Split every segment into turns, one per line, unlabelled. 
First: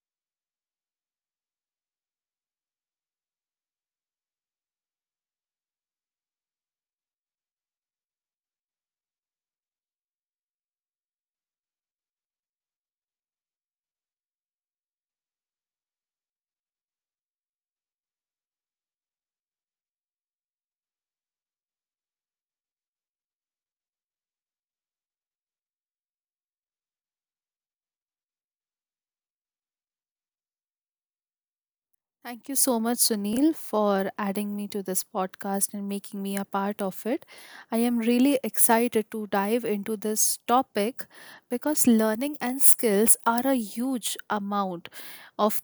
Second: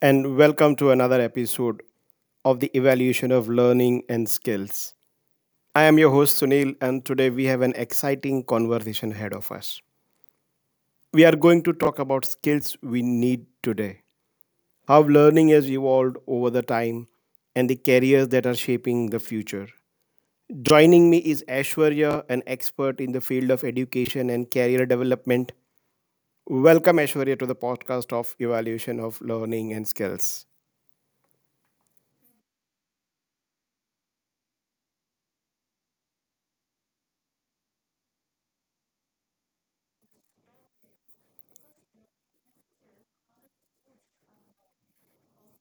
and welcome to another episode of the Evaluation of Learning and Skills. I am your host Sunil, and today we have an exciting conversation ahead of us. We are going to talk about skills we need today, how learning has evolved over the time, and the careers that are shaping the future. Joining me is Ashwarya, an expert in the field of education and career development. Welcome, Ashwarya, to the podcast of Evaluation of Learning and Skills.
Thank you so much, Sunil, for adding me to this podcast and making me a part of it. I am really excited to dive into this topic because learning and skills are a huge amount of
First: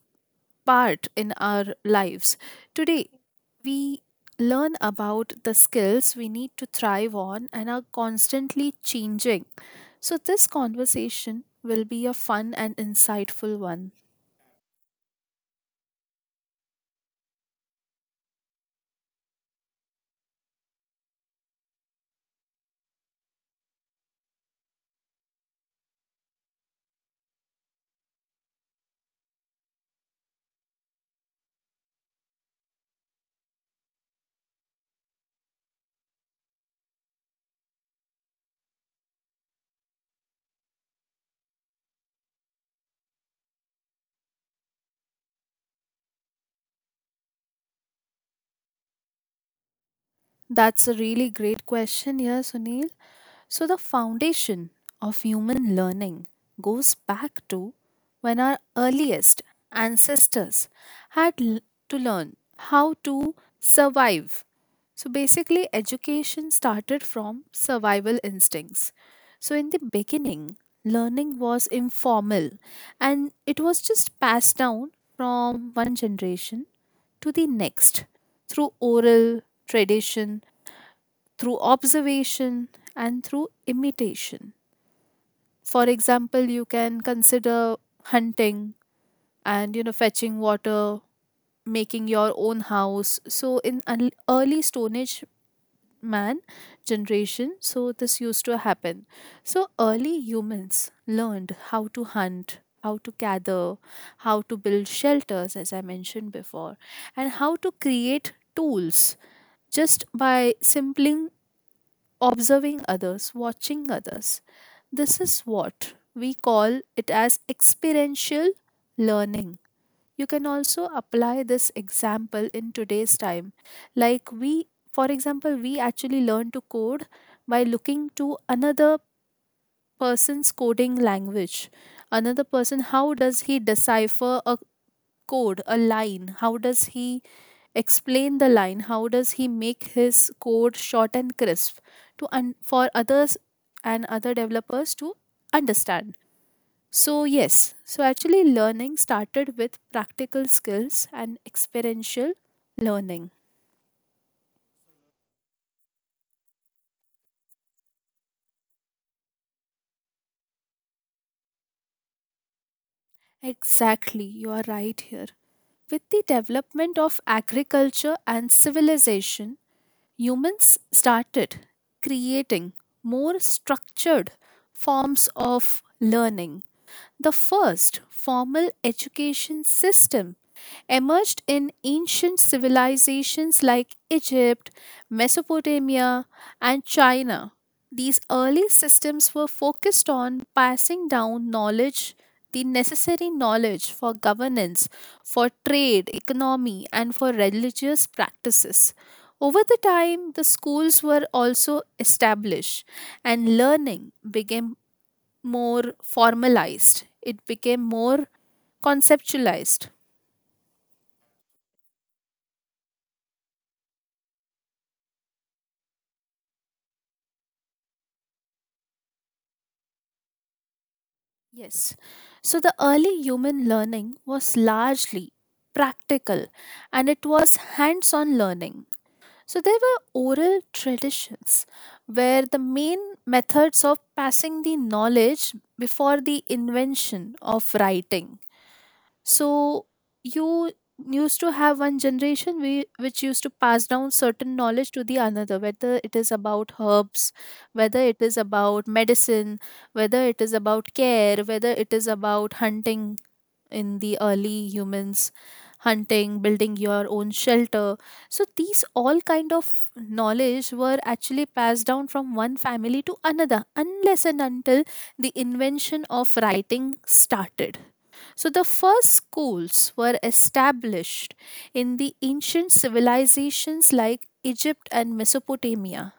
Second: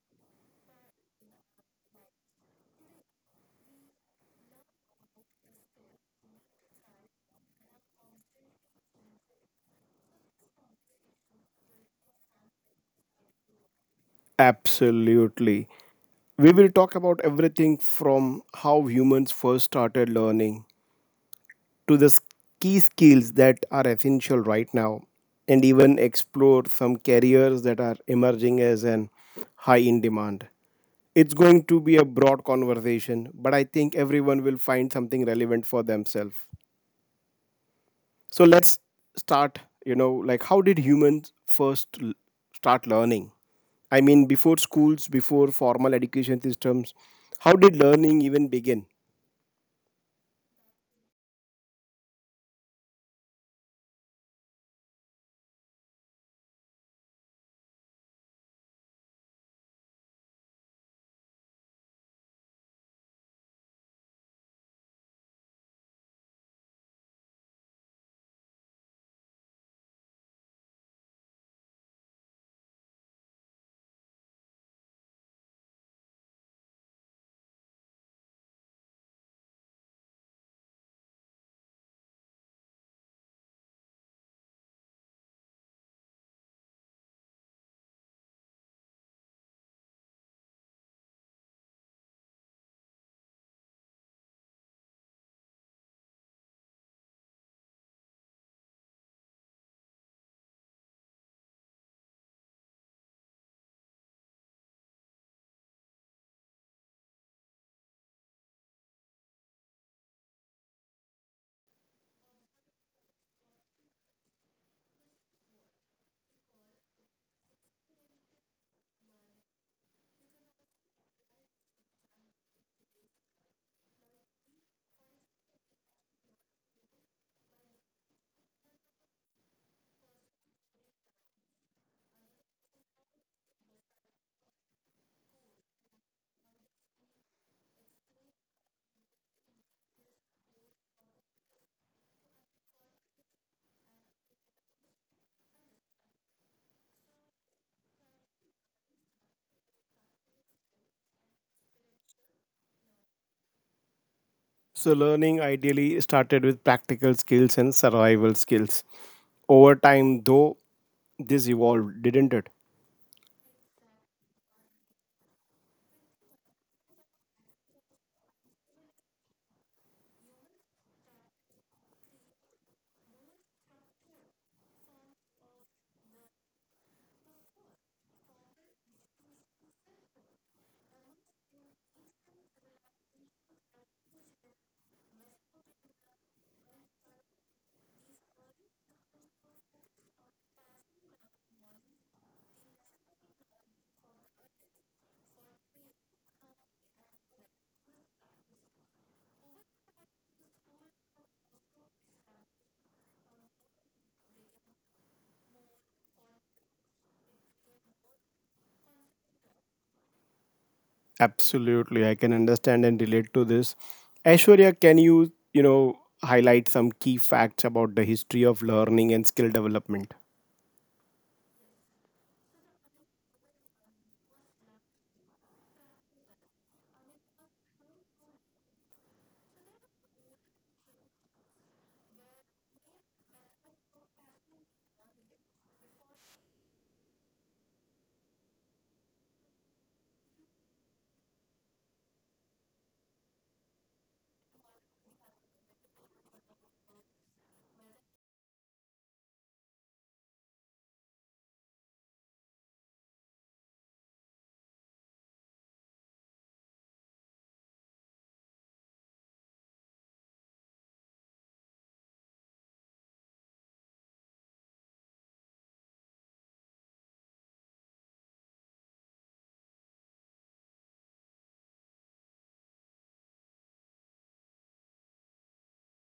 part in our lives. Today, we learn about the skills we need to thrive on and are constantly changing. So, this conversation will be a fun and insightful one.
Absolutely. We will talk about everything from how humans first started learning to key skills that are essential right now, and even explore some careers that are emerging as an high in demand. It's going to be a broad conversation, but I think everyone will find something relevant for themselves. So let's start, you know, like how did humans first start learning? I mean, before schools, before formal education systems, how did learning even begin?
That's a really great question here, Sunil. So, the foundation of human learning goes back to when our earliest ancestors had l- to learn how to survive. So, basically, education started from survival instincts. So, in the beginning, learning was informal and it was just passed down from one generation to the next through oral tradition, through observation, and through imitation. For example, you can consider hunting and, you know, fetching water, making your own house. So in early Stone Age man generation, so this used to happen. So early humans learned how to hunt, how to gather, how to build shelters, as I mentioned before, and how to create tools just by simply observing others, watching others. This is what we call it as experiential learning. You can also apply this example in today's time. Like for example, we actually learn to code by looking to another person's coding language. Another person, how does he decipher a code, a line? How does he explain the line? How does he make his code short and crisp to for others and other developers to understand? So yes, so actually learning started with practical skills and experiential learning.
So, learning ideally started with practical skills and survival skills. Over time, though, this evolved, didn't it?
Exactly, you are right here. With the development of agriculture and civilization, humans started creating more structured forms of learning. The first formal education system emerged in ancient civilizations like Egypt, Mesopotamia, and China. These early systems were focused on passing down knowledge, the necessary knowledge for governance, for trade, economy, and for religious practices. Over the time, the schools were also established, and learning became more formalized, it became more conceptualized.
Absolutely, I can understand and relate to this. Aishwarya, can you, you know, highlight some key facts about the history of learning and skill development?
Yes. So the early human learning was largely practical and it was hands on learning. So there were oral traditions where the main methods of passing the knowledge before the invention of writing. So you used to have one generation which used to pass down certain knowledge to the another, whether it is about herbs, whether it is about medicine, whether it is about care, whether it is about hunting. In the early humans, hunting, building your own shelter, so these all kind of knowledge were actually passed down from one family to another unless and until the invention of writing started. So, the first schools were established in the ancient civilizations like Egypt and Mesopotamia.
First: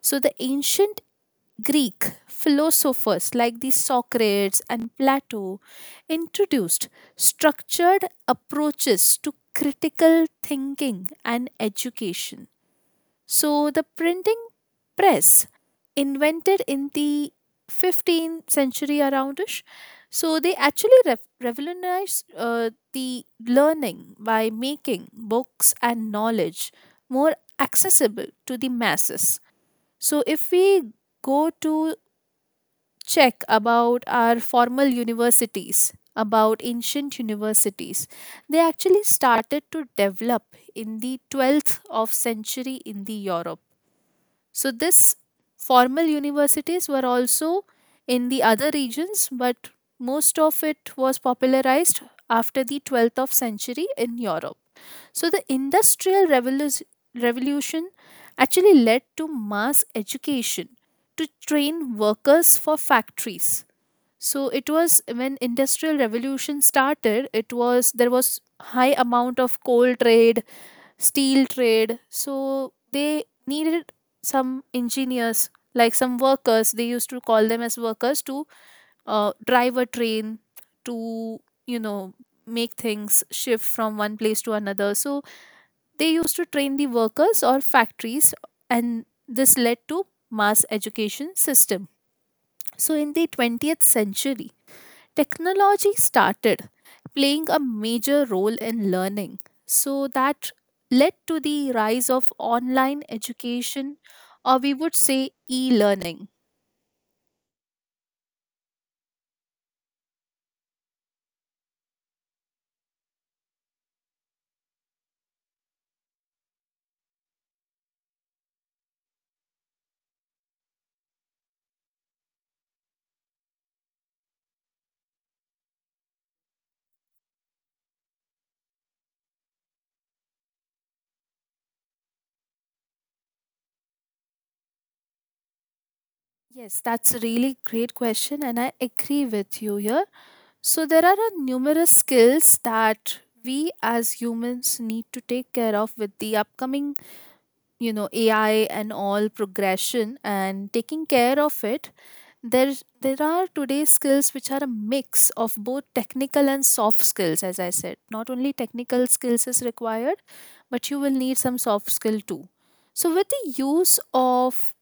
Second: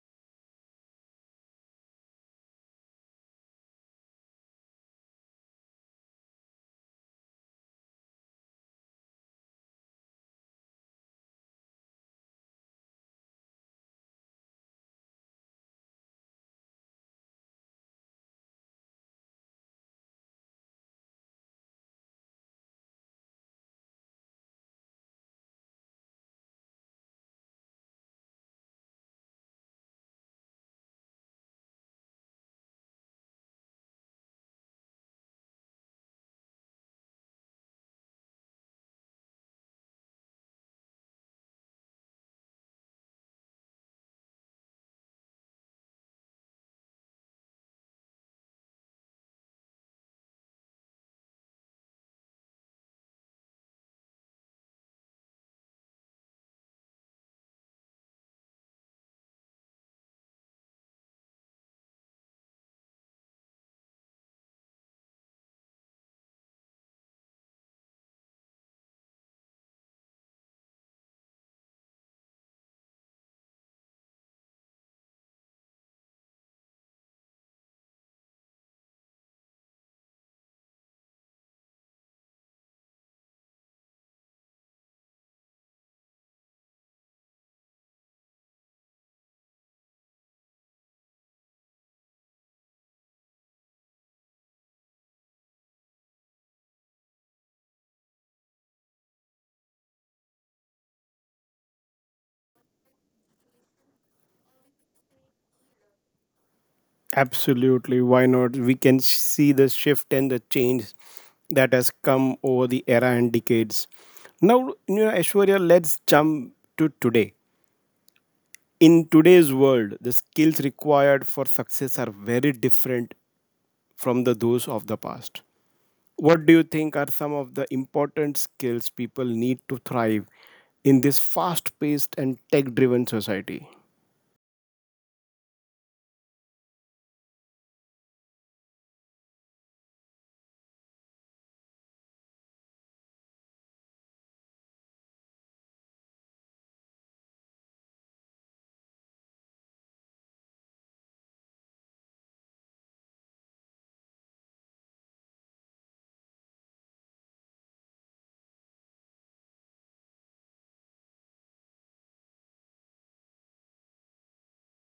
So, the ancient Greek philosophers like the Socrates and Plato introduced structured approaches to critical thinking and education. So the printing press invented in the 15th century aroundish, so they actually revolutionized the learning by making books and knowledge more accessible to the masses. So if we go to check about our formal universities, about ancient universities, they actually started to develop in the 12th of century in the Europe. So this formal universities were also in the other regions, but most of it was popularized after the 12th of century in Europe. So the industrial revolution actually led to mass education to train workers for factories. So it was when industrial revolution started, it was there was high amount of coal trade, steel trade. So they needed some engineers, like some workers. They used to call them as workers to drive a train, to, you know, make things shift from one place to another. So they used to train the workers or factories, and this led to mass education system. So in the 20th century, technology started playing a major role in learning. So that led to the rise of online education, or we would say e learning.
Absolutely. Why not? We can see the shift and the change that has come over the era and decades. Now, you know, Aishwarya, let's jump to today. In today's world, the skills required for success are very different from the those of the past. What do you think are some of the important skills people need to thrive in this fast-paced and tech-driven society?
Yes, that's a really great question, and I agree with you here. So, there are a numerous skills that we as humans need to take care of with the upcoming, you know, AI and all progression and taking care of it, there there are today skills which are a mix of both technical and soft skills. As I said, not only technical skills is required, but you will need some soft skill too. So with the use of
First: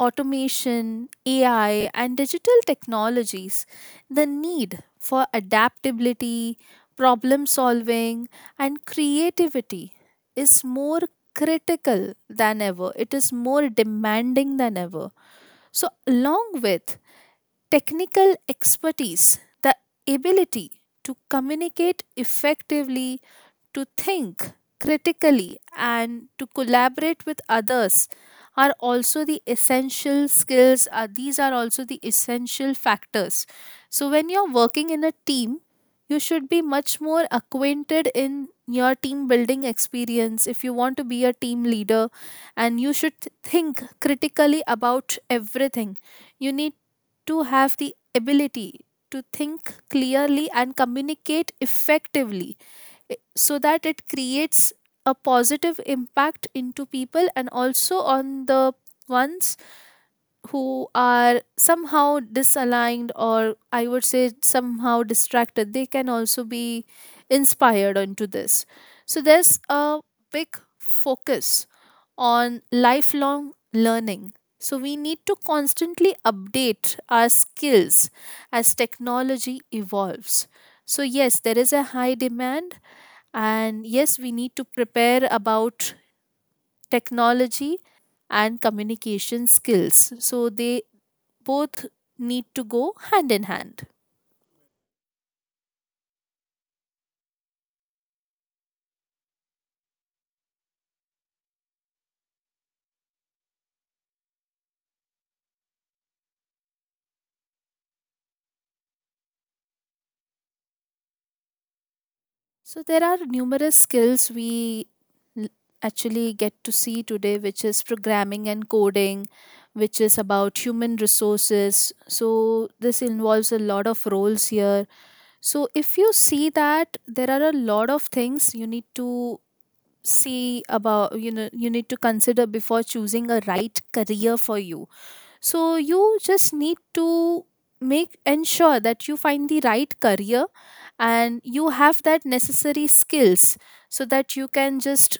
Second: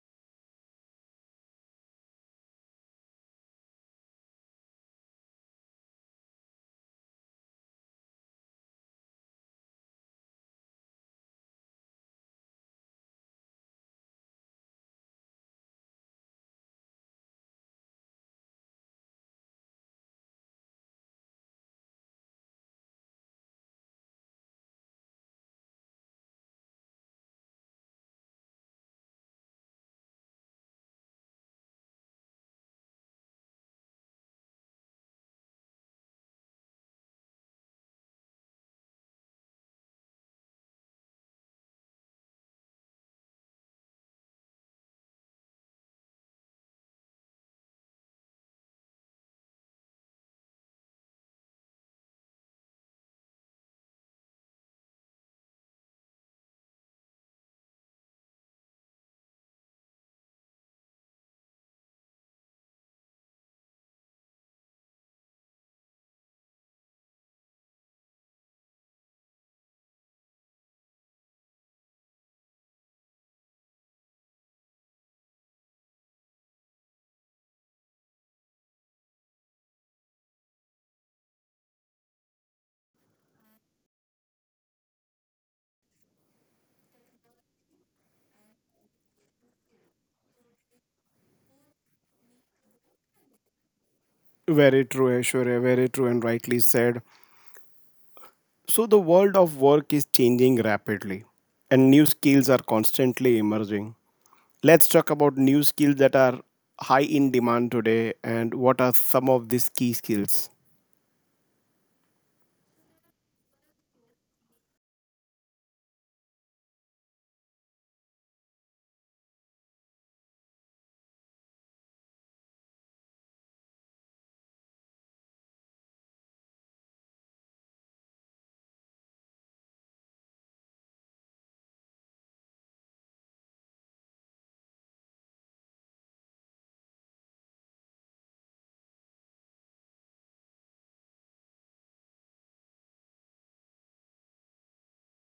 automation, AI, and digital technologies, the need for adaptability, problem solving, and creativity is more critical than ever. It is more demanding than ever. So, along with technical expertise, the ability to communicate effectively, to think critically, and to collaborate with others are also the essential skills, these are also the essential factors. So when you're working in a team, you should be much more acquainted in your team building experience. If you want to be a team leader and you should think critically about everything, you need to have the ability to think clearly and communicate effectively, so that it creates a positive impact into people and also on the ones who are somehow disaligned, or I would say somehow distracted, they can also be inspired onto this. So there's a big focus on lifelong learning, so we need to constantly update our skills as technology evolves. So yes, there is a high demand, and yes, we need to prepare about technology and communication skills, so they both need to go hand in hand.
Very true, Aishwarya. Very true and rightly said. So, the world of work is changing rapidly, and new skills are constantly emerging. Let's talk about new skills that are high in demand today, and what are some of these key skills.
So, there are numerous skills we actually get to see today, which is programming and coding, which is about human resources. So, this involves a lot of roles here. So, if you see that there are a lot of things you need to see about, you know, you need to consider before choosing a right career for you. So you just need to make ensure that you find the right career and you have that necessary skills so that you can just,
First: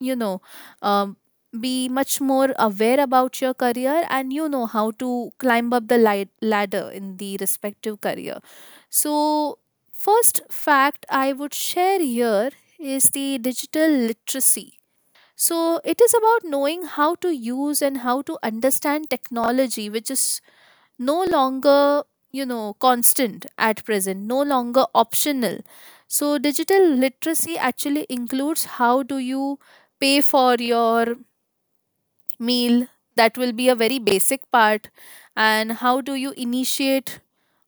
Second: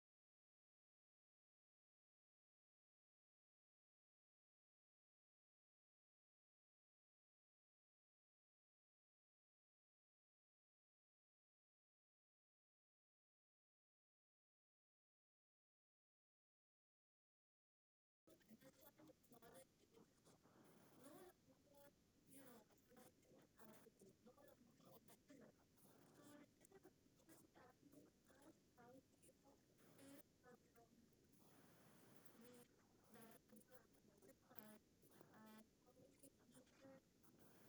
you know, um, be much more aware about your career and you know how to climb up the ladder in the respective career. So, first fact I would share here is the digital literacy. So it is about knowing how to use and how to understand technology, which is no longer, you know, constant at present, no longer optional. So digital literacy actually includes how do you pay for your meal, that will be a very basic part, and how do you initiate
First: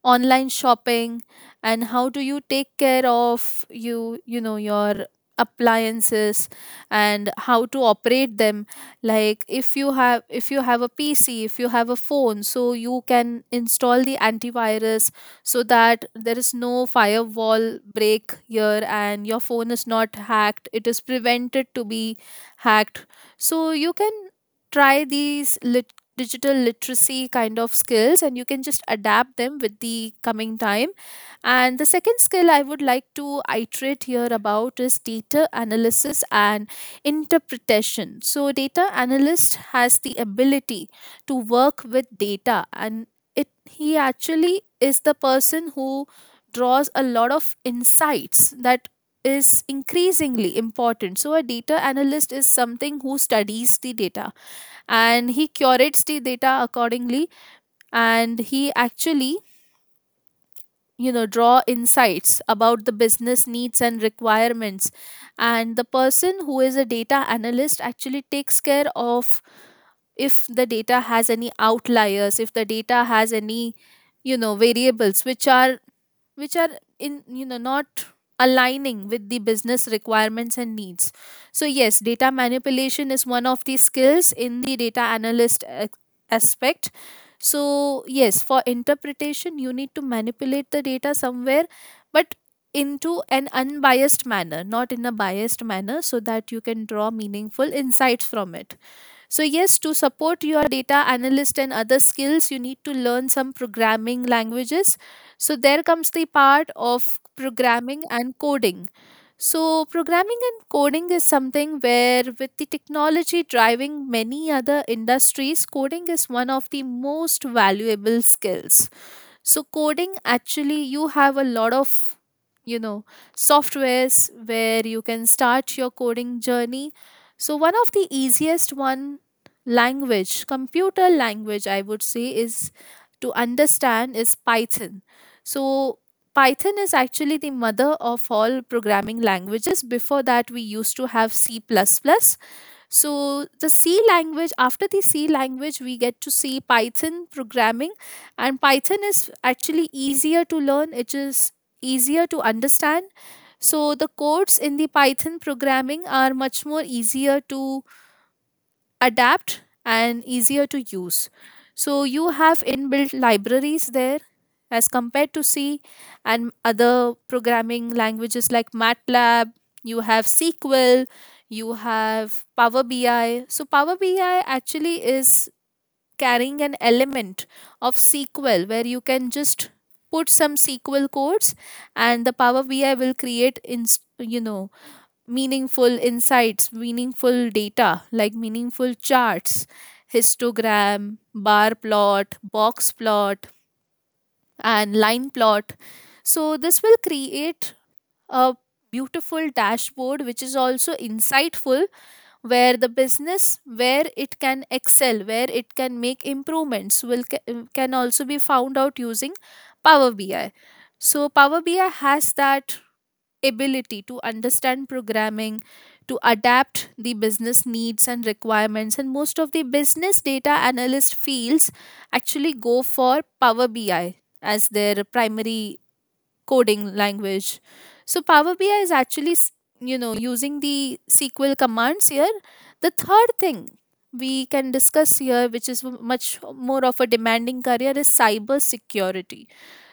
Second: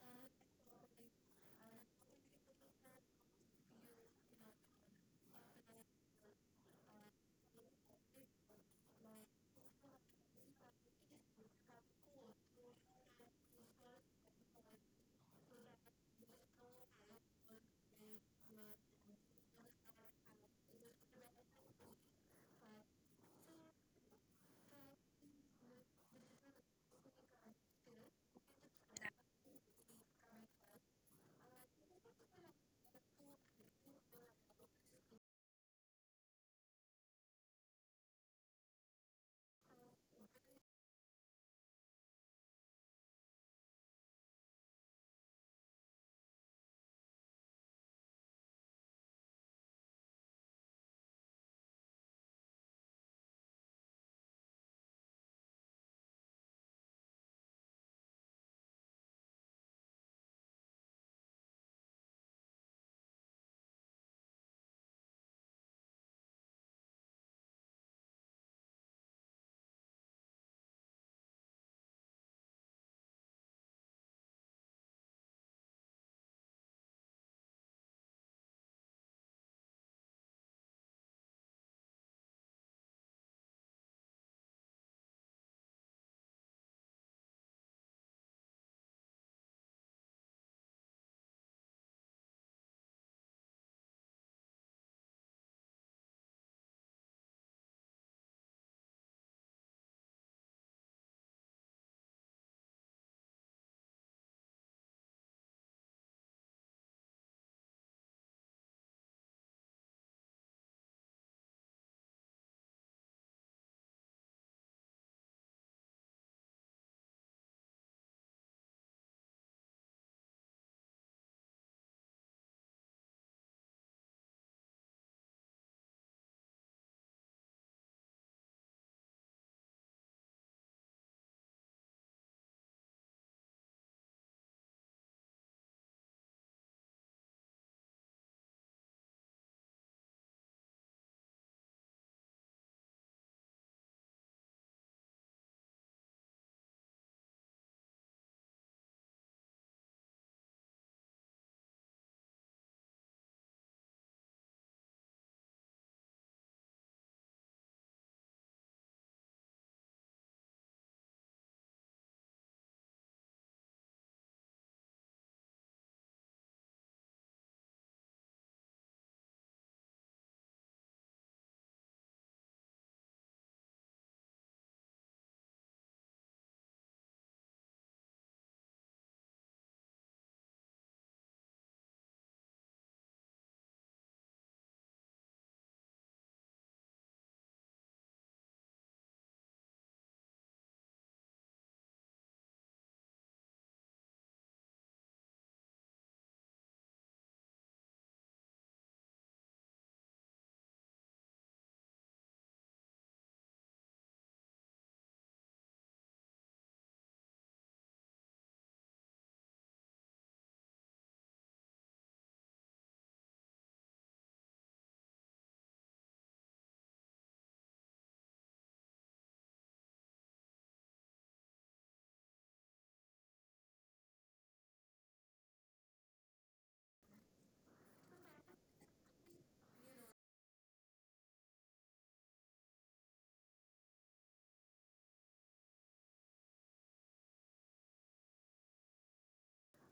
online shopping, and how do you take care of you know your appliances and how to operate them. Like if you have a pc, if you have a phone, so you can install the antivirus, so that there is no firewall break here and your phone is not hacked, it is prevented to be hacked. So you can try these digital literacy kind of skills and you can just adapt them with the coming time. And the second skill I would like to iterate here about is data analysis and interpretation. So data analyst has the ability to work with data, and it he actually is the person who draws a lot of insights that is increasingly important. So a data analyst is something who studies the data and he curates the data accordingly, and he actually, you know, draw insights about the business needs and requirements. And the person who is a data analyst actually takes care of, if the data has any outliers, if the data has any, you know, variables which are in, you know, not aligning with the business requirements and needs. So yes, data manipulation is one of the skills in the data analyst aspect. So yes, for interpretation you need to manipulate the data somewhere, but into an unbiased manner, not in a biased manner, so that you can draw meaningful insights from it. So, yes, to support your data analyst and other skills, you need to learn some programming languages. So, there comes the part of programming and coding. So, programming and coding is something where, with the technology driving many other industries, coding is one of the most valuable skills. So coding actually, you have a lot of, you know, softwares where you can start your coding journey. So one of the easiest one language, computer language I would say is to understand is Python. So Python is actually the mother of all programming languages. Before that we used to have C++, so, the C language, after the C language, we get to see Python programming, and Python is actually easier to learn, it is easier to understand. So, the codes in the Python programming are much more easier to adapt and easier to use. So you have inbuilt libraries there as compared to C and other programming languages like MATLAB, you have SQL, you have Power BI. So Power BI actually is carrying an element of SQL where you can just put some SQL codes, and the Power BI will create in you know meaningful insights, meaningful data, like meaningful charts, histogram, bar plot, box plot, and line plot. So, this will create a beautiful dashboard which is also insightful, where the business, where it can excel, where it can make improvements will can also be found out using Power BI. So Power BI has that ability to understand programming, to adapt the business needs and requirements. And most of the business data analyst fields actually go for Power BI as their primary coding language. So Power BI is actually, using the SQL commands here. The third thing we can discuss here, which is much more of a demanding career, is cyber security.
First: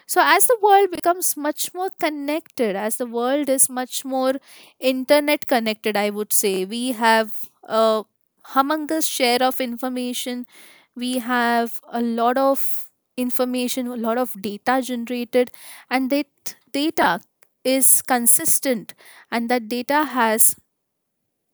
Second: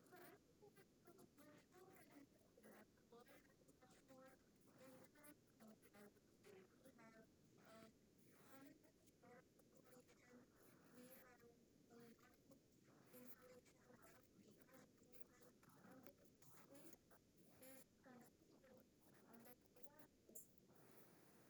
So as the world becomes much more connected, as the world is much more internet connected, I would say we have a humongous share of information. We have a lot of information, a lot of data generated, and that data is consistent, and that data has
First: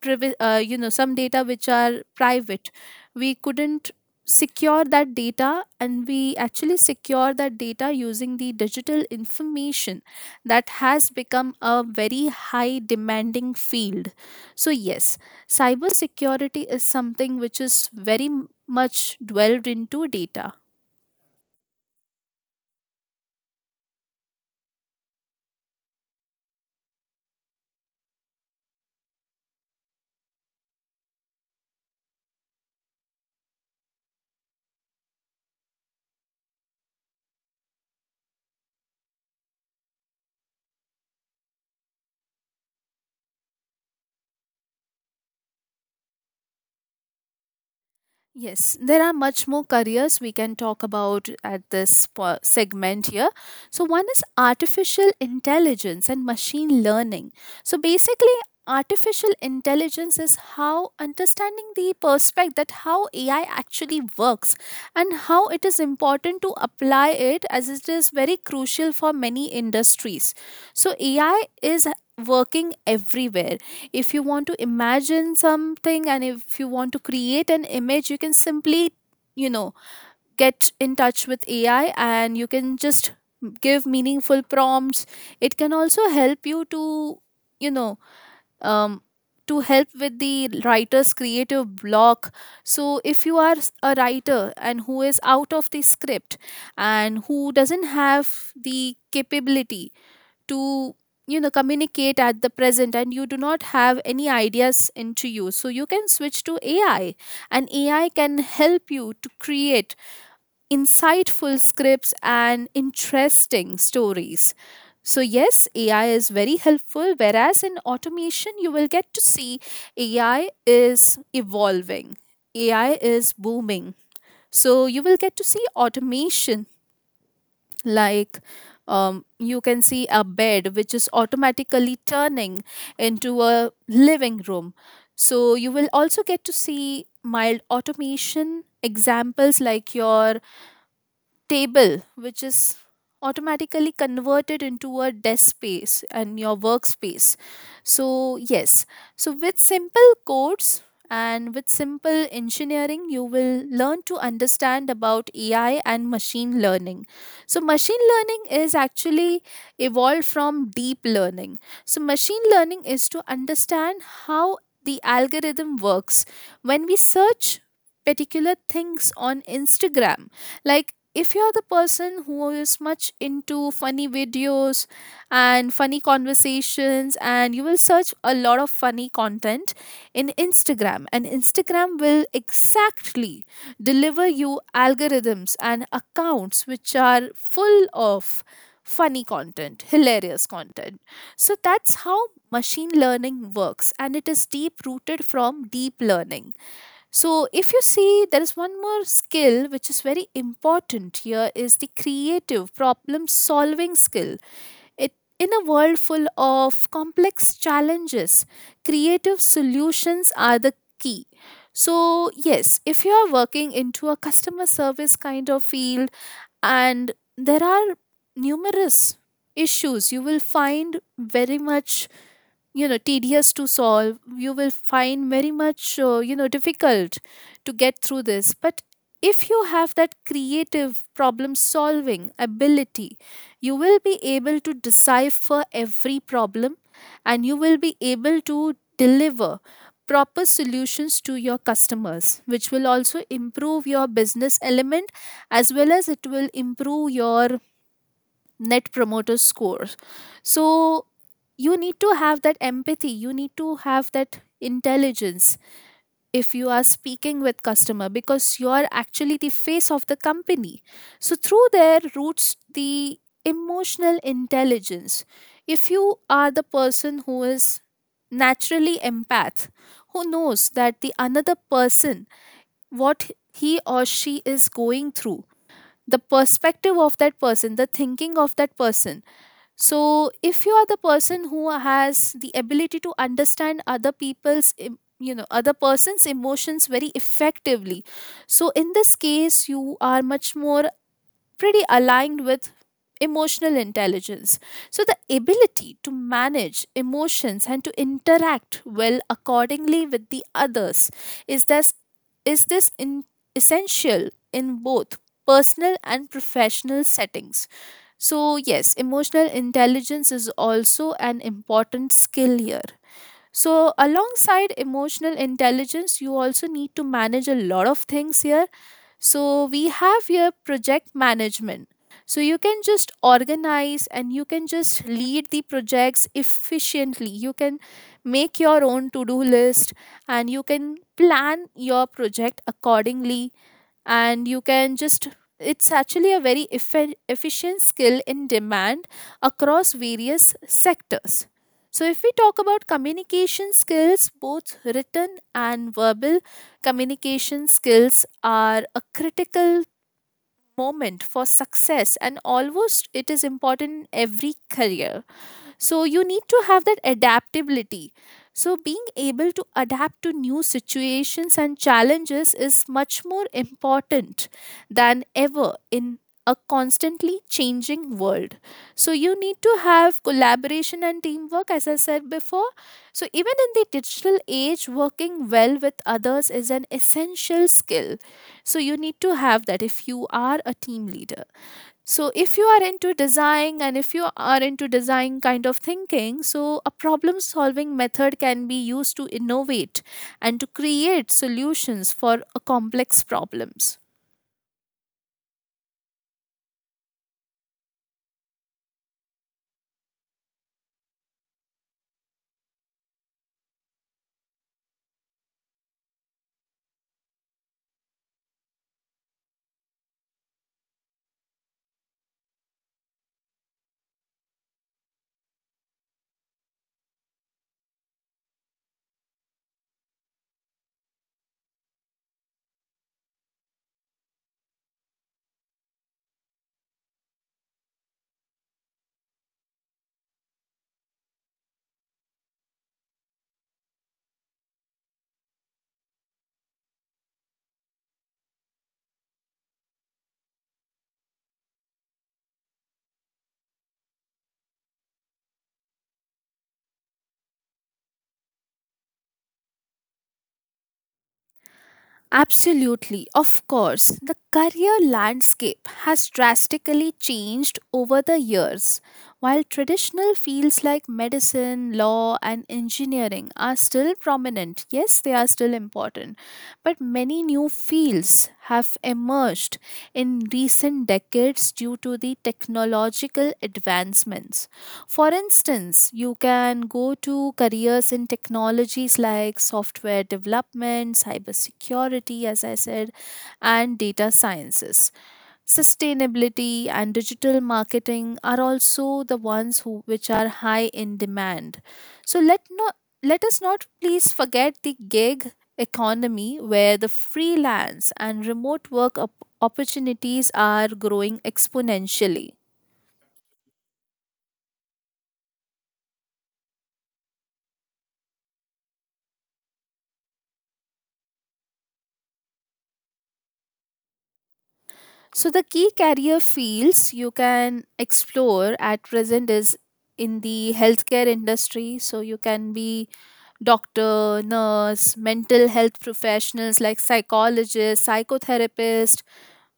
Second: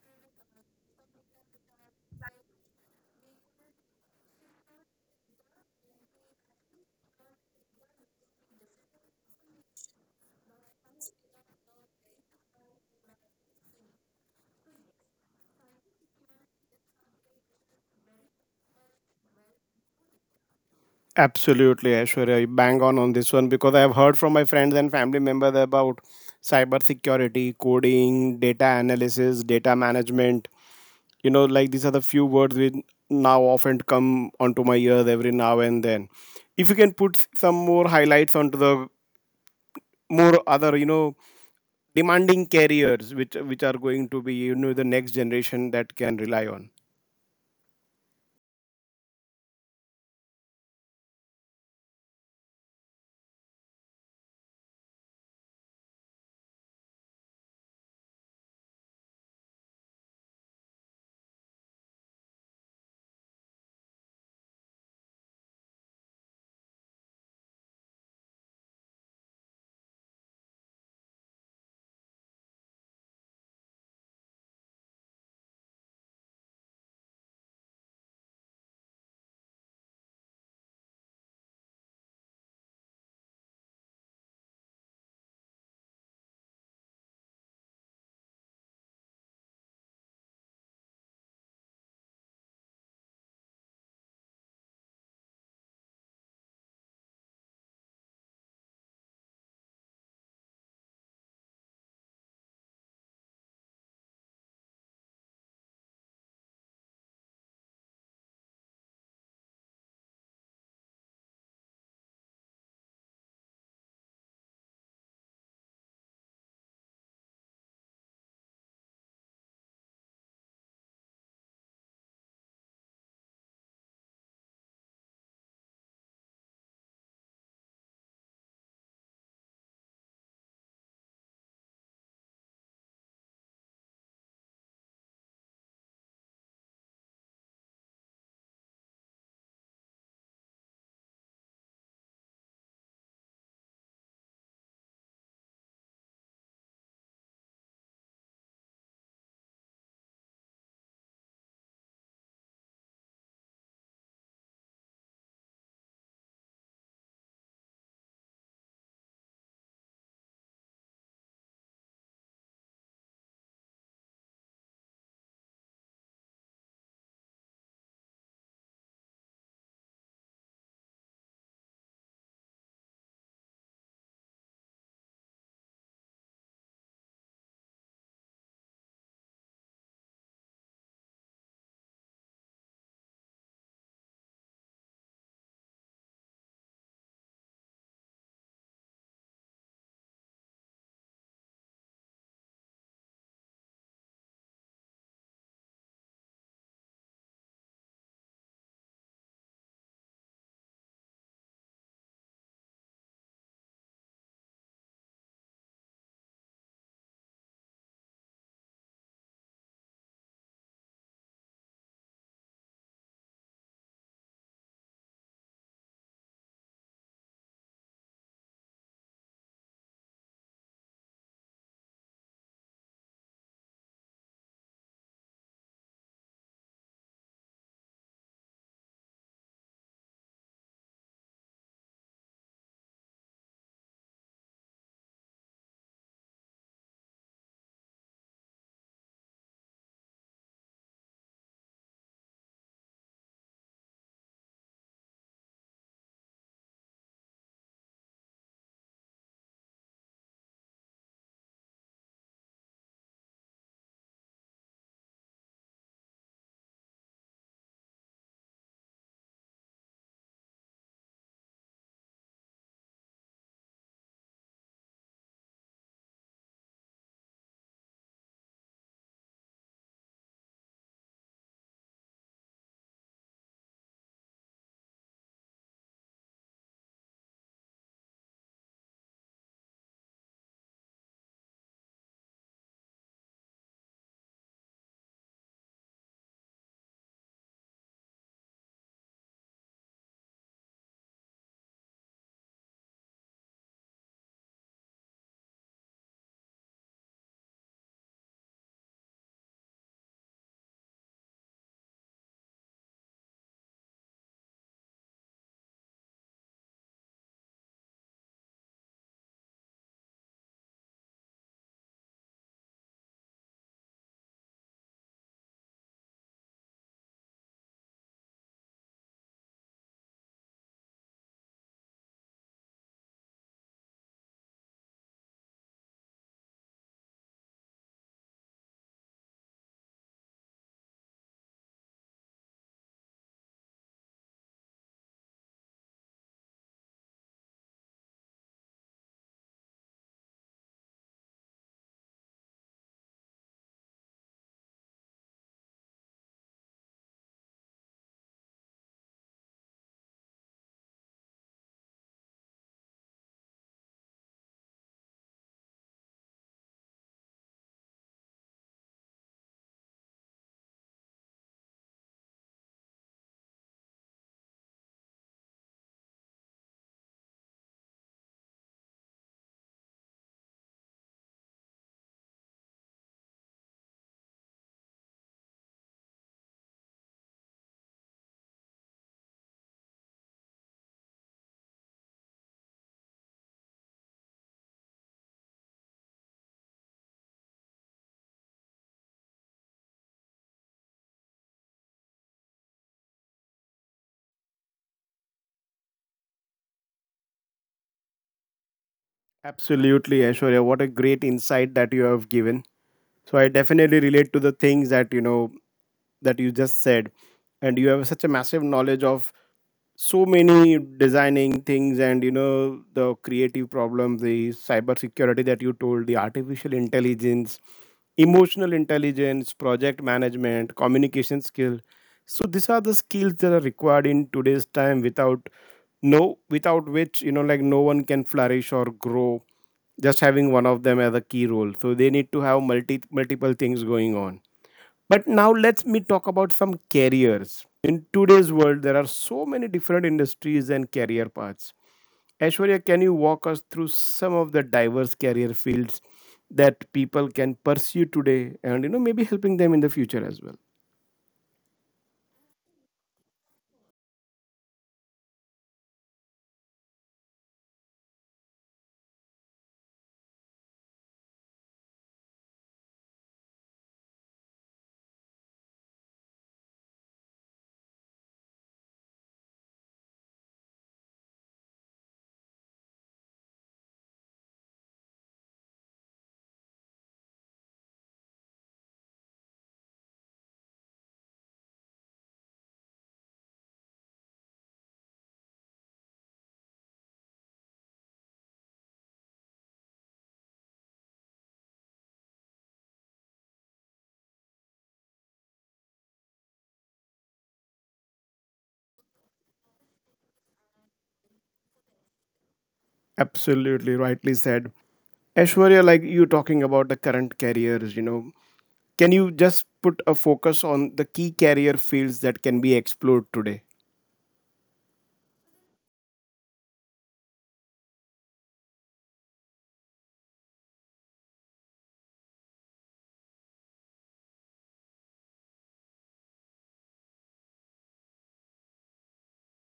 some data which are private. We couldn't secure that data, and we actually secure that data using the digital information. That has become a very high demanding field. So yes, cybersecurity is something which is very much dwelled into data.
Absolutely, Aishwarya, you bang on this one, because I have heard from my friends and family members about cybersecurity, coding, data analysis, data management. You know, like these are the few words which now often come onto my ears every now and then. If you can put some more highlights onto the more other, you know, demanding careers which are going to be, you know, the next generation that can rely on.
Yes, there are much more careers we can talk about at this segment here. So, one is artificial intelligence and machine learning. So, basically, artificial intelligence is how understanding the perspective that how AI actually works, and how it is important to apply it, as it is very crucial for many industries. So, AI is working everywhere. If you want to imagine something and if you want to create an image, you can simply you know get in touch with AI, and you can just give meaningful prompts. It can also help you to you know um to help with the writer's creative block. So if you are a writer, and who is out of the script, and who doesn't have the capability to communicate at the present, and you do not have any ideas into you, so you can switch to AI, and AI can help you to create insightful scripts and interesting stories. So yes, AI is very helpful, whereas in automation, you will get to see AI is evolving, AI is booming. So you will get to see automation, like, you can see a bed which is automatically turning into a living room. So you will also get to see mild automation examples like your table, which is automatically converted into a desk space and your workspace. So, yes, so with simple codes and with simple engineering, you will learn to understand about AI and machine learning. So, machine learning is actually evolved from deep learning. So, machine learning is to understand how the algorithm works. When we search particular things on Instagram, like, if you're the person who is much into funny videos and funny conversations, and you will search a lot of funny content in Instagram, and Instagram will exactly deliver you algorithms and accounts which are full of funny content, hilarious content. So that's how machine learning works, and it is deep rooted from deep learning. So, if you see, there is one more skill which is very important here, is the creative problem solving skill. It, in a world full of complex challenges, creative solutions are the key. So, yes, if you are working into a customer service kind of field, and there are numerous issues, you will find very much tedious to solve. You will find very much difficult to get through this. But if you have that creative problem solving ability, you will be able to decipher every problem, and you will be able to deliver proper solutions to your customers, which will also improve your business element as well as it will improve your net promoter scores. So you need to have that empathy, you need to have that intelligence if you are speaking with customer, because you are actually the face of the company. So through there roots the emotional intelligence. If you are the person who is naturally empath, who knows that the another person what he or she is going through, the perspective of that person, the thinking of that person. So, if you are the person who has the ability to understand other people's, other person's emotions very effectively, so in this case, you are much more pretty aligned with emotional intelligence. So, the ability to manage emotions and to interact well accordingly with the others is this is essential in both personal and professional settings. So, yes, emotional intelligence is also an important skill here. So, alongside emotional intelligence, you also need to manage a lot of things here. So, we have here project management. So, you can just organize and you can just lead the projects efficiently. You can make your own to do list, and you can plan your project accordingly, and you can just, it's actually a very efficient skill in demand across various sectors. So if we talk about communication skills, both written and verbal, communication skills are a critical moment for success, and almost it is important in every career. So you need to have that adaptability. So being able to adapt to new situations and challenges is much more important than ever in a constantly changing world. So you need to have collaboration and teamwork, as I said before. So even in the digital age, working well with others is an essential skill. So you need to have that if you are a team leader. So, if you are into design and if you are into design kind of thinking, so a problem solving method can be used to innovate and to create solutions for a complex problems.
Absolutely, Ashwarya, what a great insight that you have given. So I definitely relate to the things that, you know, that you just said, and you have such a massive knowledge of so many designing things, and you know, the creative problem, the cyber security that you told, the artificial intelligence, emotional intelligence, project management, communication skill. So these are the skills that are required in today's time without, no, without which, you know, like no one can flourish or grow just having one of them as a key role. So they need to have multiple things going on. But now let's me talk about some careers. In today's world, there are so many different industries and career paths. Aishwarya, can you walk us through some of the diverse career fields that people can pursue today, and you know, maybe helping them in the future as well?
Absolutely, of course, the career landscape has drastically changed over the years. While traditional fields like medicine, law, and engineering are still prominent, yes, they are still important, but many new fields have emerged in recent decades due to the technological advancements. For instance, you can go to careers in technologies like software development, cybersecurity, as I said, and data sciences, sustainability, and digital marketing are also the ones who which are high in demand. So let us not please forget the gig economy where the freelance and remote work opportunities are growing exponentially.
Absolutely rightly said. Aishwarya, like you talking about the current careers, you know, can you just put a focus on the key career fields that can be explored today?
So, the key career fields you can explore at present is in the healthcare industry. So, you can be doctor, nurse, mental health professionals like psychologist, psychotherapist,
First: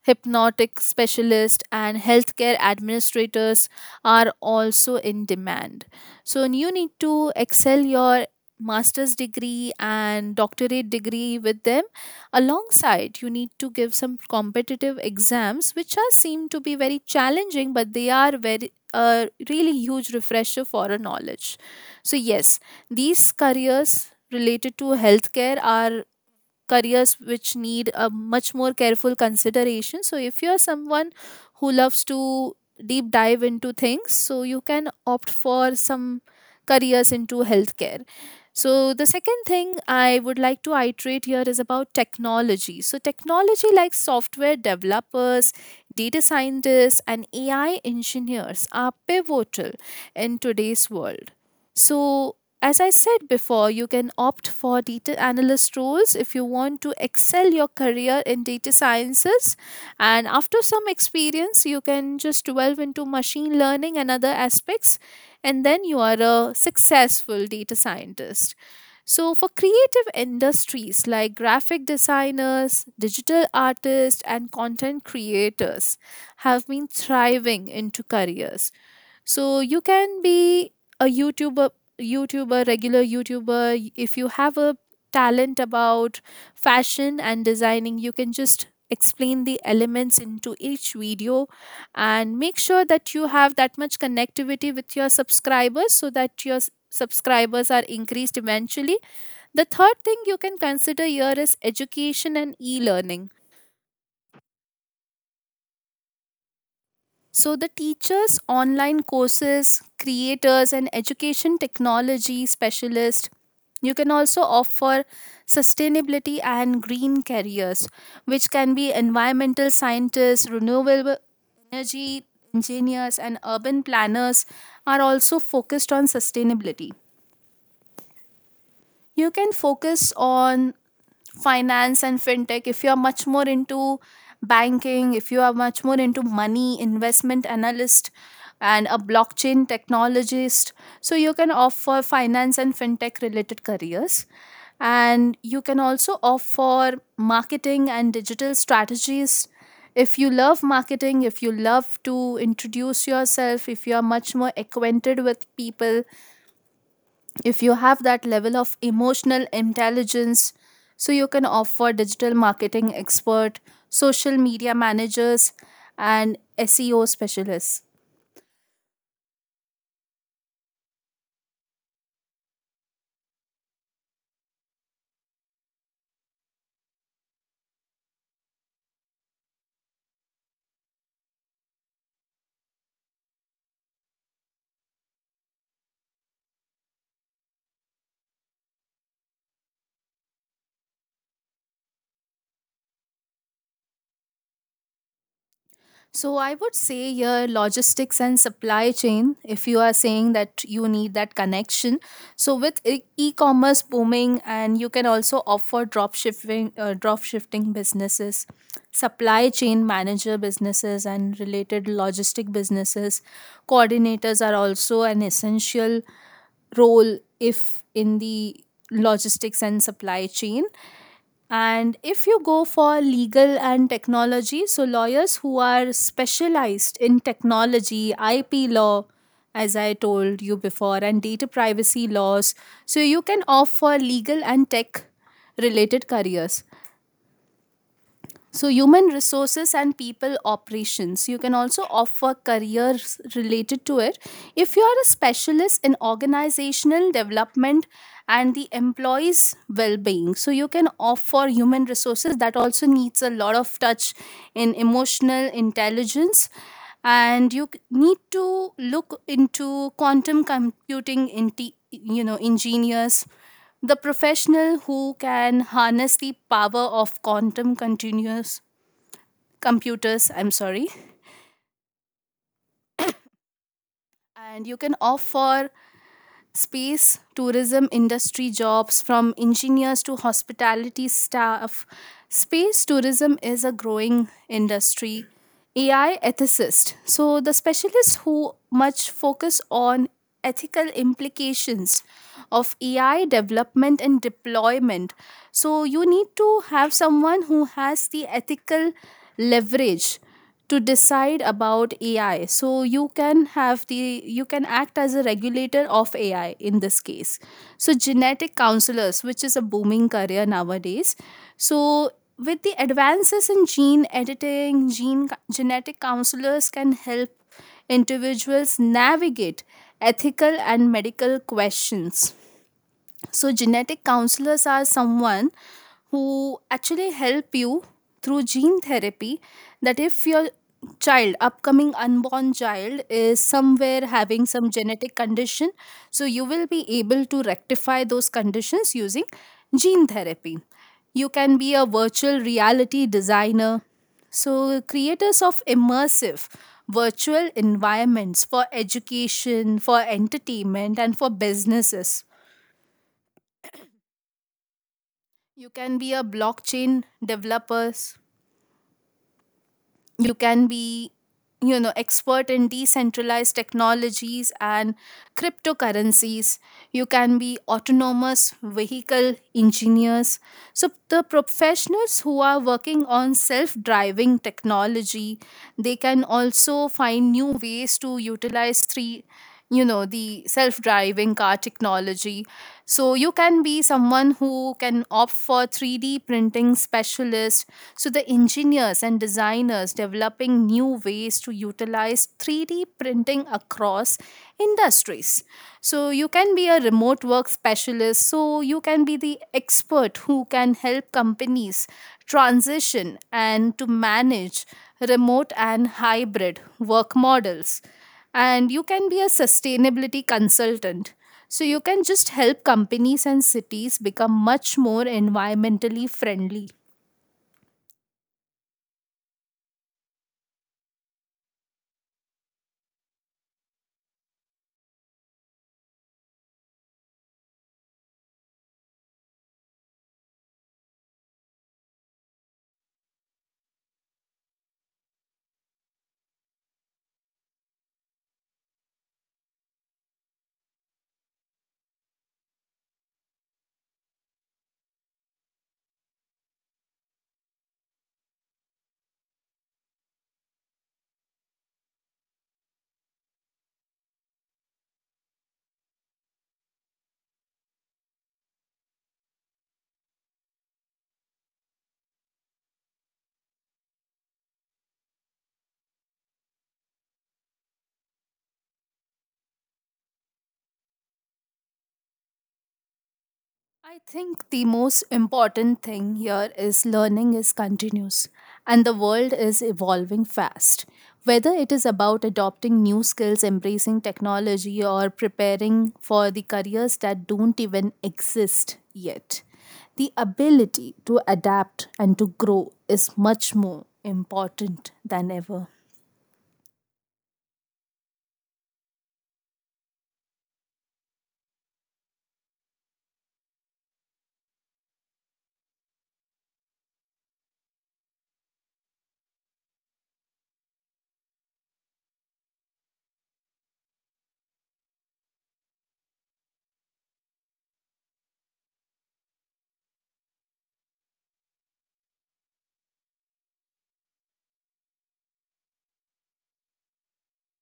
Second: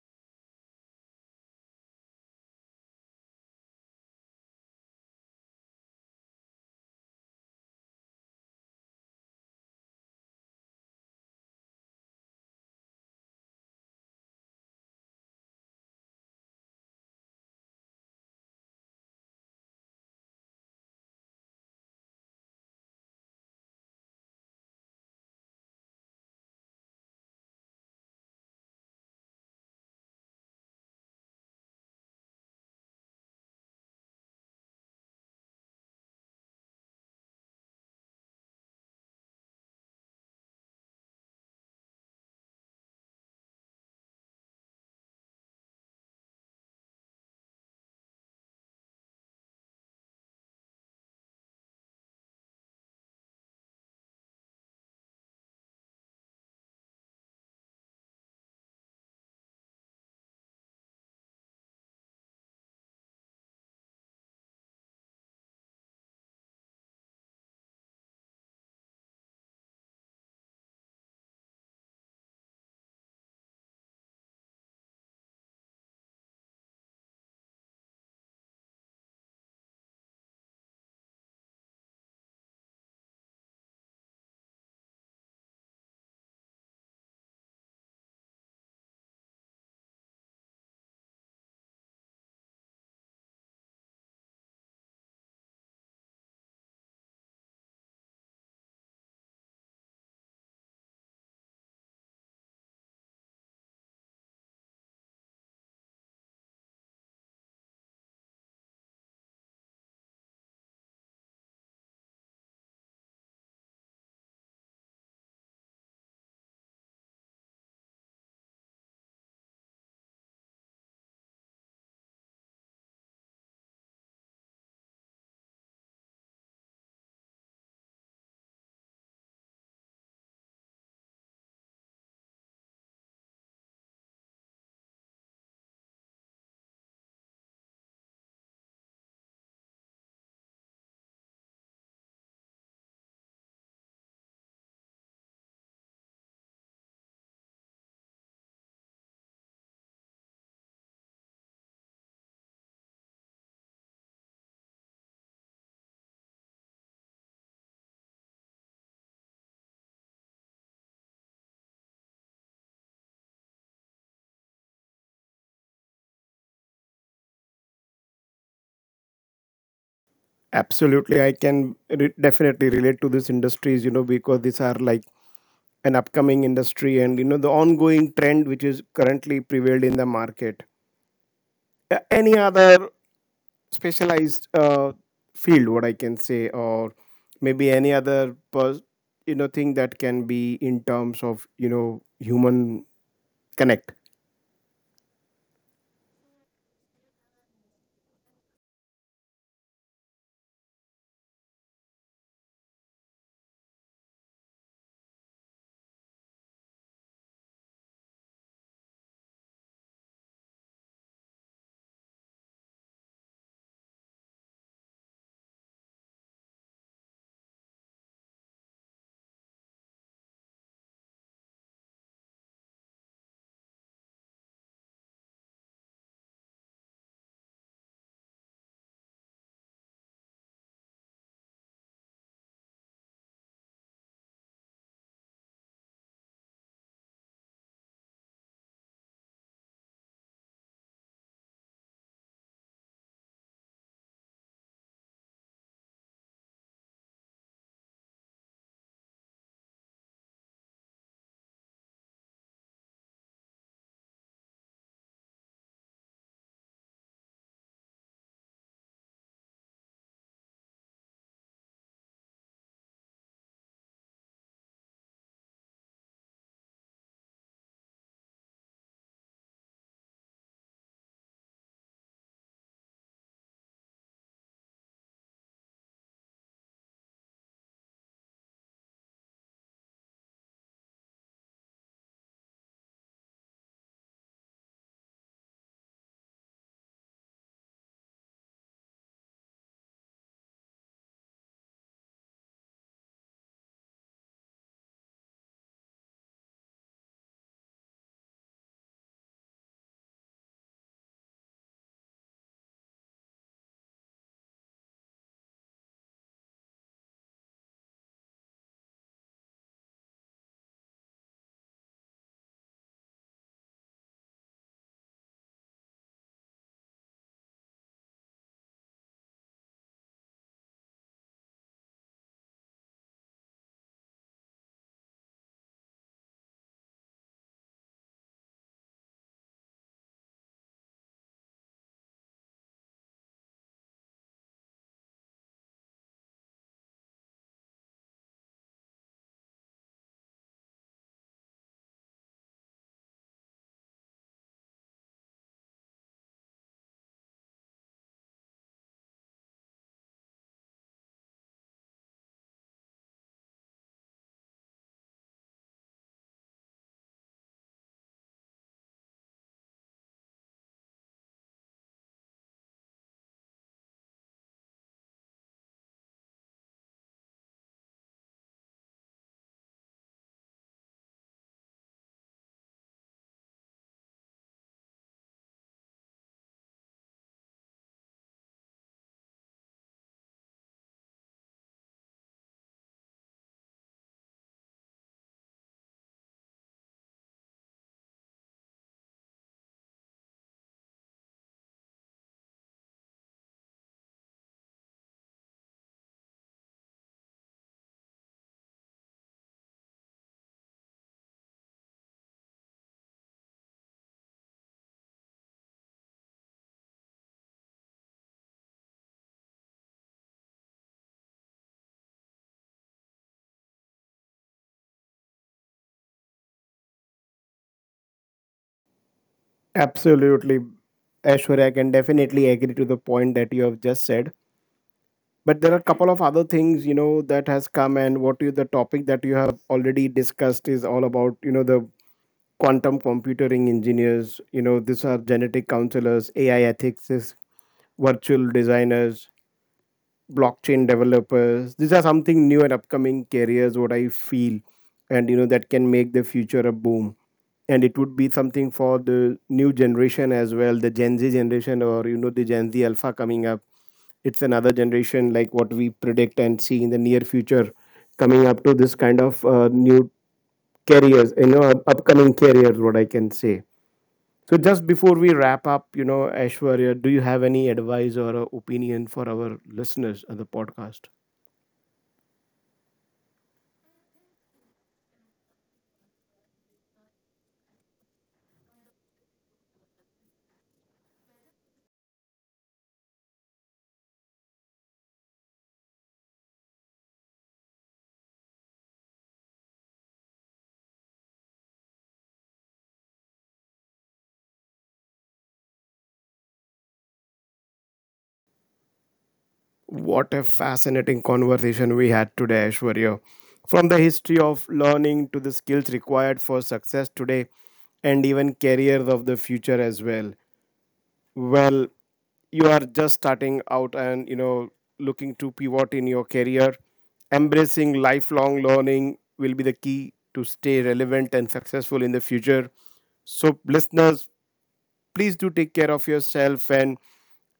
hypnotic specialist, and healthcare administrators are also in demand. So you need to excel your master's degree and doctorate degree with them. Alongside, you need to give some competitive exams, which are seem to be very challenging, but they are very a really huge refresher for a knowledge. So yes, these careers related to healthcare are careers which need a much more careful consideration. So if you're someone who loves to deep dive into things, so you can opt for some careers into healthcare. So the second thing I would like to iterate here is about technology. So technology like software developers, data scientists, and AI engineers are pivotal in today's world. So as I said before, you can opt for data analyst roles if you want to excel your career in data sciences. And after some experience, you can just delve into machine learning and other aspects, and then you are a successful data scientist. So, for creative industries like graphic designers, digital artists, and content creators, have been thriving into careers. So you can be a YouTuber, regular YouTuber. If you have a talent about fashion and designing, you can just explain the elements into each video and make sure that you have that much connectivity with your subscribers, so that your subscribers are increased eventually. The third thing you can consider here is education and e learning. So, the teachers, online courses, creators, and education technology specialists, you can also offer sustainability and green careers, which can be environmental scientists, renewable energy engineers, and urban planners are also focused on sustainability. You can focus on finance and fintech if you are much more into banking, if you are much more into money investment analyst and a blockchain technologist. So you can offer finance and fintech related careers. And you can also offer marketing and digital strategies if you love marketing, if you love to introduce yourself, if you are much more acquainted with people, if you have that level of emotional intelligence. So you can offer digital marketing expert, social media managers, and SEO specialists.
Absolutely, I can definitely relate to these industries, you know, because these are like an upcoming industry, and you know, the ongoing trend which is currently prevailed in the market. Any other specialized field, what I can say, or maybe any other, you know, thing that can be in terms of, you know, human connect.
So I would say your logistics and supply chain, if you are saying that you need that connection. So with e-commerce booming, and you can also offer drop shipping, drop shifting businesses, supply chain manager businesses, and related logistic businesses. Coordinators are also an essential role if in the logistics and supply chain. And if you go for legal and technology, so lawyers who are specialized in technology, IP law, as I told you before, and data privacy laws, so you can opt for legal and tech related careers. So, human resources and people operations. You can also offer careers related to it. If you are a specialist in organizational development and the employees' well being, so you can offer human resources that also needs a lot of touch in emotional intelligence. And you need to look into quantum computing, engineers, the professional who can harness the power of quantum continuous computers, I'm sorry, and you can offer space tourism industry jobs from engineers to hospitality staff. Space tourism is a growing industry. AI ethicist, so the specialists who much focus on ethical implications of AI development and deployment. So you need to have someone who has the ethical leverage to decide about AI. So you can have the you can act as a regulator of AI in this case. So genetic counselors, which is a booming career nowadays. So with the advances in gene editing, genetic counselors can help individuals navigate ethical and medical questions. So, genetic counselors are someone who actually help you through gene therapy, that if your child upcoming unborn child is somewhere having some genetic condition, so you will be able to rectify those conditions using gene therapy. You can be a virtual reality designer, so creators of immersive virtual environments for education, for entertainment, and for businesses. You can be a blockchain developers. You can be, expert in decentralized technologies and cryptocurrencies. You can be autonomous vehicle engineers. So the professionals who are working on self-driving technology, they can also find new ways to utilize three, the self driving car technology. So you can be someone who can opt for 3D printing specialist, so the engineers and designers developing new ways to utilize 3D printing across industries. So you can be a remote work specialist, so you can be the expert who can help companies transition and to manage remote and hybrid work models. And you can be a sustainability consultant. So you can just help companies and cities become much more environmentally friendly.
Absolutely, Ashwarya. I can definitely agree to the point that you have just said. But there are a couple of other things, you know, that has come, and what you, the topic that you have already discussed is all about, you know, the quantum computing engineers, you know, these are genetic counselors, AI ethics, virtual designers, blockchain developers, these are something new and upcoming careers what I feel, and you know that can make the future a boom, and it would be something for the new generation as well, the Gen Z generation, or you know, the Gen Z alpha coming up. It's another generation, like what we predict and see in the near future coming up to this kind of new careers, you know, upcoming careers, what I can say. So just before we wrap up, you know, Ashwarya, do you have any advice or opinion for our listeners of the podcast?
I think the most important thing here is learning is continuous, and the world is evolving fast. Whether it is about adopting new skills, embracing technology, or preparing for the careers that don't even exist yet, the ability to adapt and to grow is much more important than ever.
What a fascinating conversation we had today, Aishwarya. From the history of learning to the skills required for success today and even careers of the future as well. Well, you are just starting out, and you know, looking to pivot in your career, embracing lifelong learning will be the key to stay relevant and successful in the future. So, listeners, please do take care of yourself, and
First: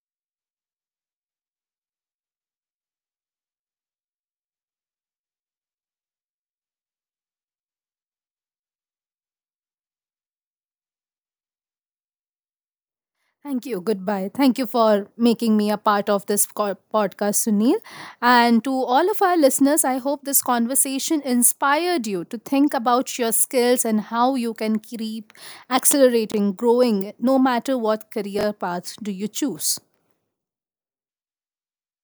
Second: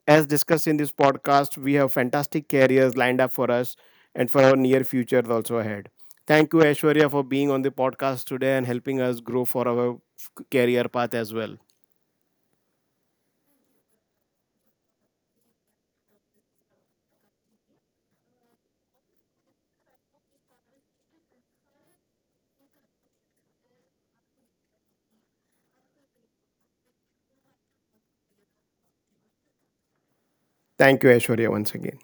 as discussed in this podcast, we have fantastic careers lined up for us and for our near future also ahead. Thank you, Aishwarya, for being on the podcast today and helping us grow for our career path as well.
Thank you. Goodbye. Thank you for making me a part of this podcast, Sunil. And to all of our listeners, I hope this conversation inspired you to think about your skills and how you can keep accelerating, growing, no matter what career path do you choose.
Thank you, Aishwarya, once again.